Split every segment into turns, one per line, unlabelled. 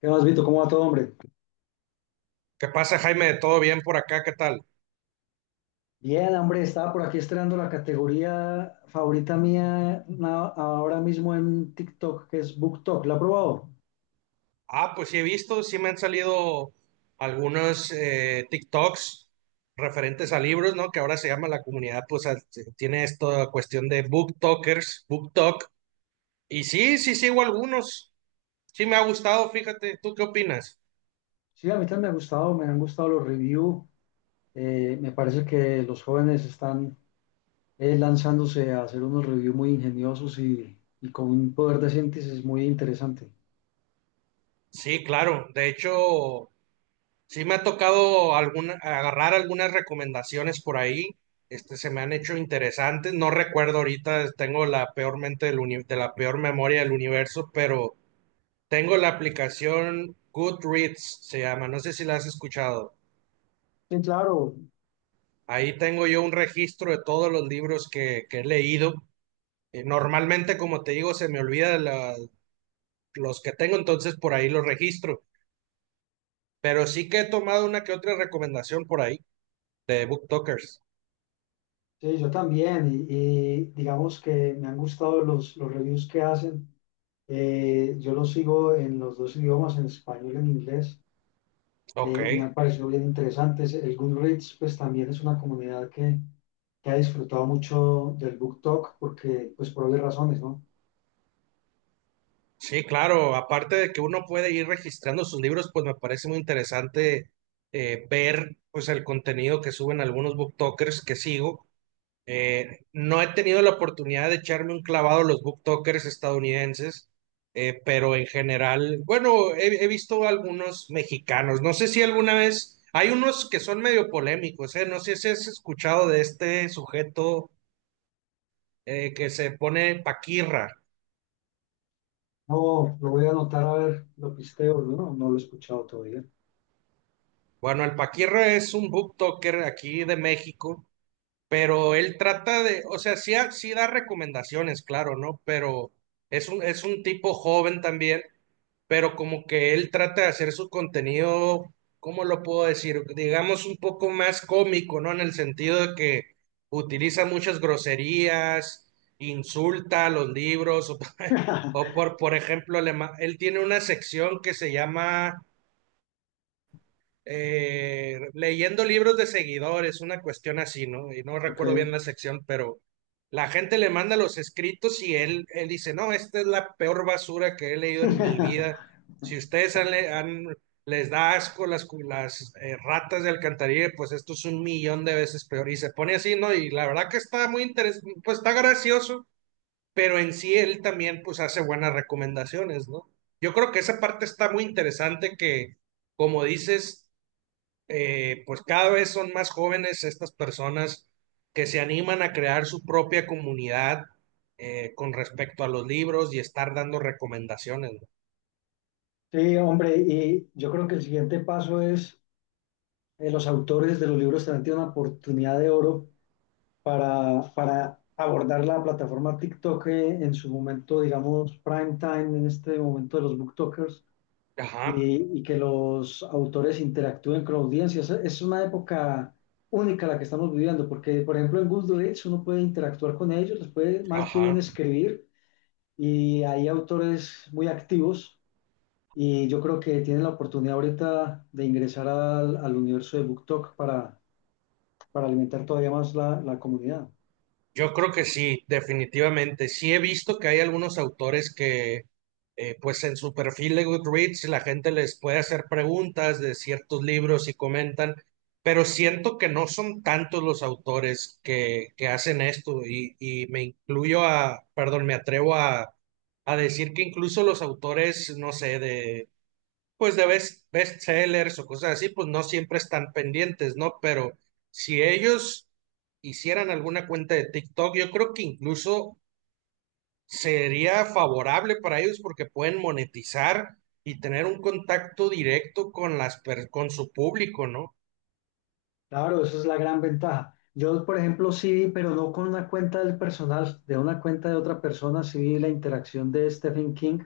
¿Qué más, Vito? ¿Cómo va todo, hombre?
¿Qué pasa, Jaime? ¿Todo bien por acá? ¿Qué tal?
Bien, hombre, estaba por aquí estrenando la categoría favorita mía ahora mismo en TikTok, que es BookTok. ¿La ha probado?
Ah, pues sí he visto, sí me han salido algunos TikToks referentes a libros, ¿no? Que ahora se llama la comunidad, tiene esta cuestión de booktalkers, booktalk. Y sí sigo algunos. Sí me ha gustado, fíjate. ¿Tú qué opinas?
Sí, a mí también me ha gustado, me han gustado los reviews. Me parece que los jóvenes están lanzándose a hacer unos reviews muy ingeniosos y con un poder de síntesis muy interesante.
Sí, claro. De hecho, sí me ha tocado agarrar algunas recomendaciones por ahí. Este, se me han hecho interesantes. No recuerdo ahorita, tengo la peor mente del uni- de la peor memoria del universo, pero tengo la aplicación Goodreads, se llama. No sé si la has escuchado.
Sí, claro,
Ahí tengo yo un registro de todos los libros que he leído. Normalmente, como te digo, se me olvida la- los que tengo, entonces por ahí los registro. Pero sí que he tomado una que otra recomendación por ahí de BookTokers.
sí, yo también. Y digamos que me han gustado los reviews que hacen. Yo los sigo en los dos idiomas, en español y en inglés,
Ok.
y me han parecido bien interesantes. El Goodreads, pues también es una comunidad que ha disfrutado mucho del Book Talk, porque, pues por obvias razones, ¿no?
Sí, claro, aparte de que uno puede ir registrando sus libros, pues me parece muy interesante, ver pues el contenido que suben algunos booktokers que sigo. No he tenido la oportunidad de echarme un clavado a los booktokers estadounidenses, pero en general, bueno, he visto algunos mexicanos. No sé si alguna vez, hay unos que son medio polémicos, no sé si has escuchado de este sujeto que se pone Paquirra.
No, lo voy a anotar a ver, lo pisteo, no, no lo he escuchado todavía.
Bueno, el Paquirra es un booktoker aquí de México, pero él trata de, o sea, sí, sí da recomendaciones, claro, ¿no? Pero es un tipo joven también, pero como que él trata de hacer su contenido, ¿cómo lo puedo decir? Digamos un poco más cómico, ¿no? En el sentido de que utiliza muchas groserías, insulta a los libros, o, por ejemplo, él tiene una sección que se llama, leyendo libros de seguidores, una cuestión así, ¿no? Y no
Ok.
recuerdo bien la sección, pero la gente le manda los escritos y él dice, no, esta es la peor basura que he leído en mi vida. Si ustedes les da asco las ratas de alcantarilla, pues esto es un millón de veces peor. Y se pone así, ¿no? Y la verdad que está muy interesante, pues está gracioso, pero en sí él también pues hace buenas recomendaciones, ¿no? Yo creo que esa parte está muy interesante que, como dices, pues cada vez son más jóvenes estas personas que se animan a crear su propia comunidad, con respecto a los libros y estar dando recomendaciones, ¿no?
Sí, hombre, y yo creo que el siguiente paso es los autores de los libros también tienen una oportunidad de oro para abordar la plataforma TikTok en su momento, digamos, prime time, en este momento de los booktokers,
Ajá,
y que los autores interactúen con la audiencia. Es una época única la que estamos viviendo, porque, por ejemplo, en Goodreads uno puede interactuar con ellos, les puede mal que bien
ajá.
escribir, y hay autores muy activos. Y yo creo que tienen la oportunidad ahorita de ingresar al universo de BookTok para alimentar todavía más la comunidad.
Yo creo que sí, definitivamente. Sí he visto que hay algunos autores que, pues en su perfil de Goodreads, la gente les puede hacer preguntas de ciertos libros y comentan, pero siento que no son tantos los autores que hacen esto y me incluyo a, perdón, me atrevo a decir que incluso los autores, no sé, de pues de bestsellers o cosas así, pues no siempre están pendientes, ¿no? Pero si ellos hicieran alguna cuenta de TikTok, yo creo que incluso sería favorable para ellos porque pueden monetizar y tener un contacto directo con con su público, ¿no?
Claro, esa es la gran ventaja. Yo, por ejemplo, sí vi, pero no con una cuenta del personal, de una cuenta de otra persona, sí vi la interacción de Stephen King.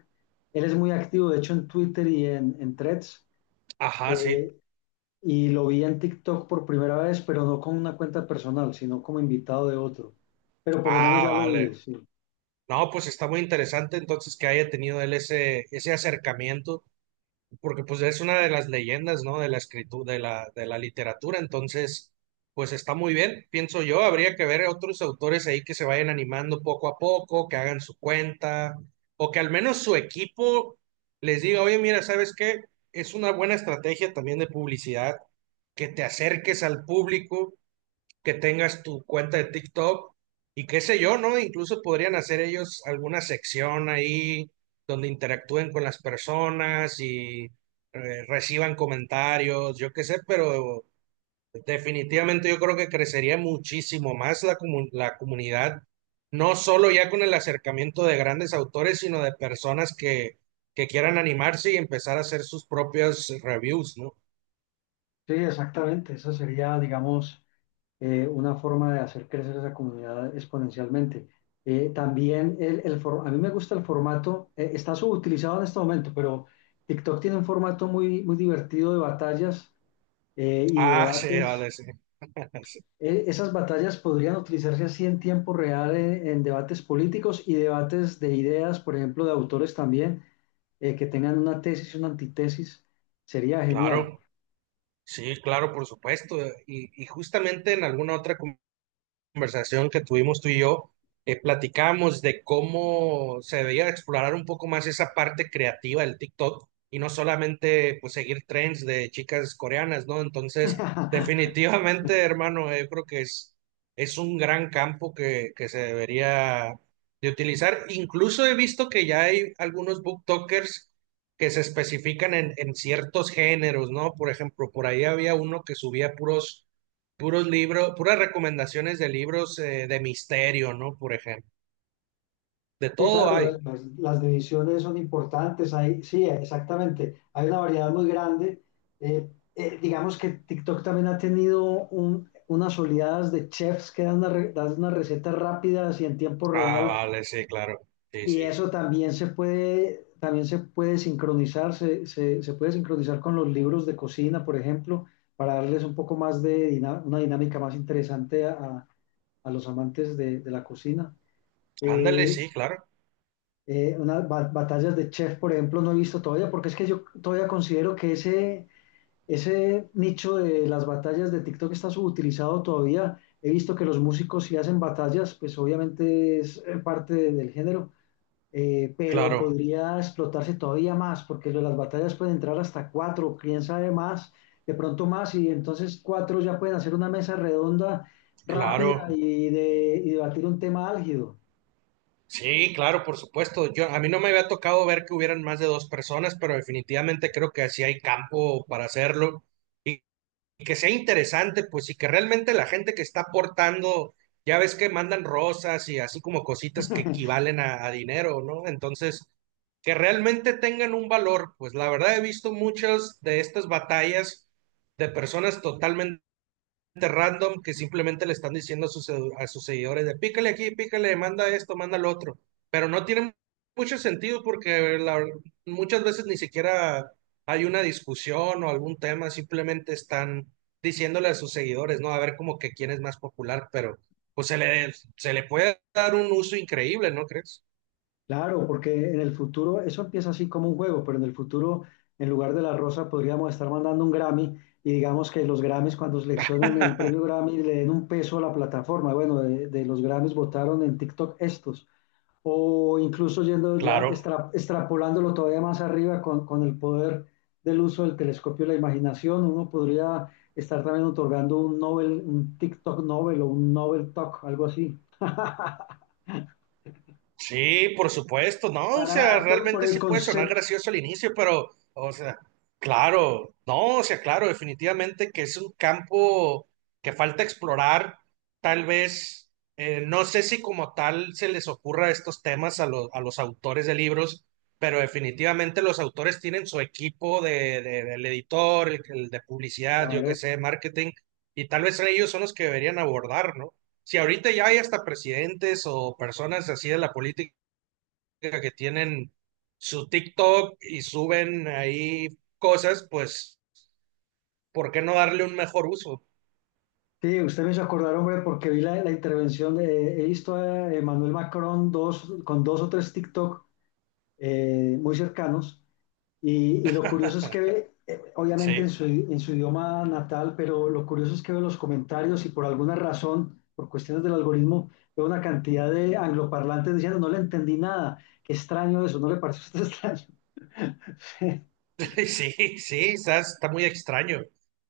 Él es muy activo, de hecho, en Twitter y en Threads.
Ajá, sí.
eh, y lo vi en TikTok por primera vez, pero no con una cuenta personal, sino como invitado de otro. Pero por lo menos
Ah,
ya lo
vale.
vi, sí.
No, pues está muy interesante entonces que haya tenido él ese acercamiento. Porque pues es una de las leyendas, ¿no? De la escritura, de de la literatura, entonces, pues está muy bien, pienso yo, habría que ver otros autores ahí que se vayan animando poco a poco, que hagan su cuenta, o que al menos su equipo les diga, oye, mira, ¿sabes qué? Es una buena estrategia también de publicidad, que te acerques al público, que tengas tu cuenta de TikTok y qué sé yo, ¿no? Incluso podrían hacer ellos alguna sección ahí donde interactúen con las personas y, reciban comentarios, yo qué sé, pero definitivamente yo creo que crecería muchísimo más la comunidad, no solo ya con el acercamiento de grandes autores, sino de personas que quieran animarse y empezar a hacer sus propias reviews, ¿no?
Sí, exactamente. Esa sería, digamos. Una forma de hacer crecer esa comunidad exponencialmente. También el a mí me gusta el formato, está subutilizado en este momento, pero TikTok tiene un formato muy, muy divertido de batallas y de
Ah, sí,
debates.
vale, sí.
Esas batallas podrían utilizarse así en tiempo real en debates políticos y debates de ideas, por ejemplo, de autores también, que tengan una tesis y una antitesis. Sería genial.
Claro. Sí, claro, por supuesto. Y justamente en alguna otra conversación que tuvimos tú y yo, platicamos de cómo se debería explorar un poco más esa parte creativa del TikTok y no solamente pues seguir trends de chicas coreanas, ¿no? Entonces, definitivamente, hermano, yo creo que es un gran campo que se debería de utilizar. Incluso he visto que ya hay algunos booktokers que se especifican en ciertos géneros, ¿no? Por ejemplo, por ahí había uno que subía puros libros, puras recomendaciones de libros, de misterio, ¿no? Por ejemplo. De
Sí,
todo
claro,
hay.
las divisiones son importantes. Hay, sí, exactamente. Hay una variedad muy grande. Digamos que TikTok también ha tenido unas oleadas de chefs que dan, dan unas recetas rápidas y en tiempo
Ah,
real.
vale, sí, claro. Sí,
Y
sí.
eso también se puede sincronizar, se puede sincronizar con los libros de cocina, por ejemplo, para darles un poco más de una dinámica más interesante a los amantes de la cocina.
Ándale,
Eh,
sí, claro.
Unas batallas de chef, por ejemplo, no he visto todavía, porque es que yo todavía considero que ese nicho de las batallas de TikTok está subutilizado todavía. He visto que los músicos sí hacen batallas, pues obviamente es parte del género, pero
Claro,
podría explotarse todavía más, porque lo de las batallas pueden entrar hasta cuatro, quién sabe más, de pronto más, y entonces cuatro ya pueden hacer una mesa redonda rápida
claro.
y, de, y debatir un tema álgido.
Sí, claro, por supuesto. Yo, a mí no me había tocado ver que hubieran más de dos personas, pero definitivamente creo que así hay campo para hacerlo, y que sea interesante, pues, y que realmente la gente que está aportando, ya ves que mandan rosas y así como cositas que equivalen a dinero, ¿no? Entonces, que realmente tengan un valor, pues la verdad he visto muchas de estas batallas de personas totalmente random que simplemente le están diciendo a a sus seguidores de pícale aquí, pícale, manda esto, manda lo otro. Pero no tiene mucho sentido porque muchas veces ni siquiera hay una discusión o algún tema, simplemente están diciéndole a sus seguidores, ¿no? A ver como que quién es más popular, pero pues se le puede dar un uso increíble, ¿no crees?
Claro, porque en el futuro, eso empieza así como un juego, pero en el futuro, en lugar de la rosa, podríamos estar mandando un Grammy y digamos que los Grammys, cuando seleccionen el premio Grammy, le den un peso a la plataforma. Bueno, de los Grammys votaron en TikTok estos. O incluso yendo ya,
Claro.
extrapolándolo todavía más arriba con el poder del uso del telescopio y la imaginación, uno podría estar también otorgando un Nobel, un TikTok Nobel o un Nobel Talk, algo así,
Sí, por supuesto, no, o sea,
para, por
realmente
el
sí puede sonar
concepto.
gracioso al inicio, pero, o sea, claro, no, o sea, claro, definitivamente que es un campo que falta explorar, tal vez, no sé si como tal se les ocurra estos temas a, a los autores de libros, pero definitivamente los autores tienen su equipo del editor, el de publicidad, yo qué
Claro.
sé, marketing, y tal vez ellos son los que deberían abordar, ¿no? Si ahorita ya hay hasta presidentes o personas así de la política que tienen su TikTok y suben ahí cosas, pues, ¿por qué no darle un mejor uso?
Sí, usted me hizo acordar, hombre, porque vi la, la intervención de, he visto a Emmanuel Macron dos, con dos o tres TikTok muy cercanos, y lo curioso es que ve, obviamente
Sí,
en su idioma natal, pero lo curioso es que ve los comentarios y por alguna razón, por cuestiones del algoritmo, veo una cantidad de angloparlantes diciendo, no le entendí nada, qué extraño eso, ¿no le pareció a usted extraño?
sí, sí, está muy extraño.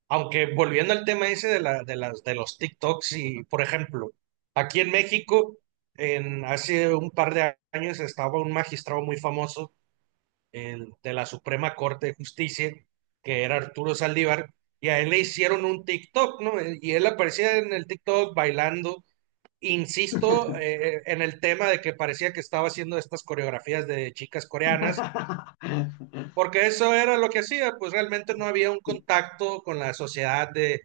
Aunque volviendo al tema ese de de los TikToks y, por ejemplo, aquí en México, hace un par de años estaba un magistrado muy famoso, el de la Suprema Corte de Justicia, que era Arturo Saldívar, y a él le hicieron un TikTok, ¿no? Y él aparecía en el TikTok bailando, insisto, en el tema de que parecía que estaba haciendo estas coreografías de chicas coreanas, porque eso era lo que hacía, pues realmente no había un contacto con la sociedad de,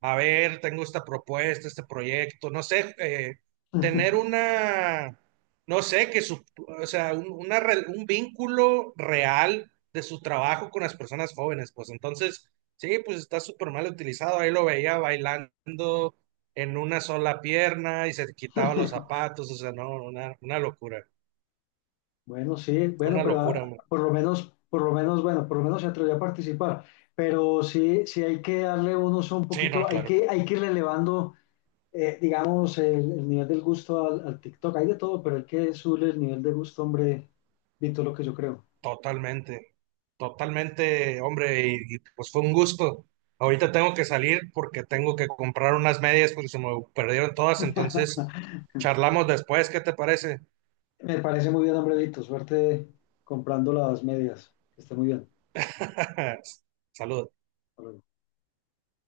a ver, tengo esta propuesta, este proyecto, no sé, tener no sé, que su, o sea, un, una re- un vínculo real de su trabajo con las personas jóvenes, pues entonces, sí, pues está súper mal utilizado, ahí lo veía bailando en una sola pierna y se quitaba los zapatos, o sea, no, una locura,
Bueno, sí, bueno,
una
pero
locura.
por lo menos, bueno, por lo menos se atrevió a participar. Pero sí, sí hay que darle un uso un
Sí, no,
poquito,
claro.
hay que ir elevando, digamos, el nivel del gusto al, al TikTok. Hay de todo, pero hay que subirle el nivel de gusto, hombre, Vito, lo que yo creo.
Totalmente, totalmente, hombre, pues fue un gusto. Ahorita tengo que salir porque tengo que comprar unas medias porque se me perdieron todas, entonces charlamos después, ¿qué te parece?
Me parece muy bien, hombre, Vito. Suerte comprando las medias. Que esté muy bien.
Saludos.
Hasta luego.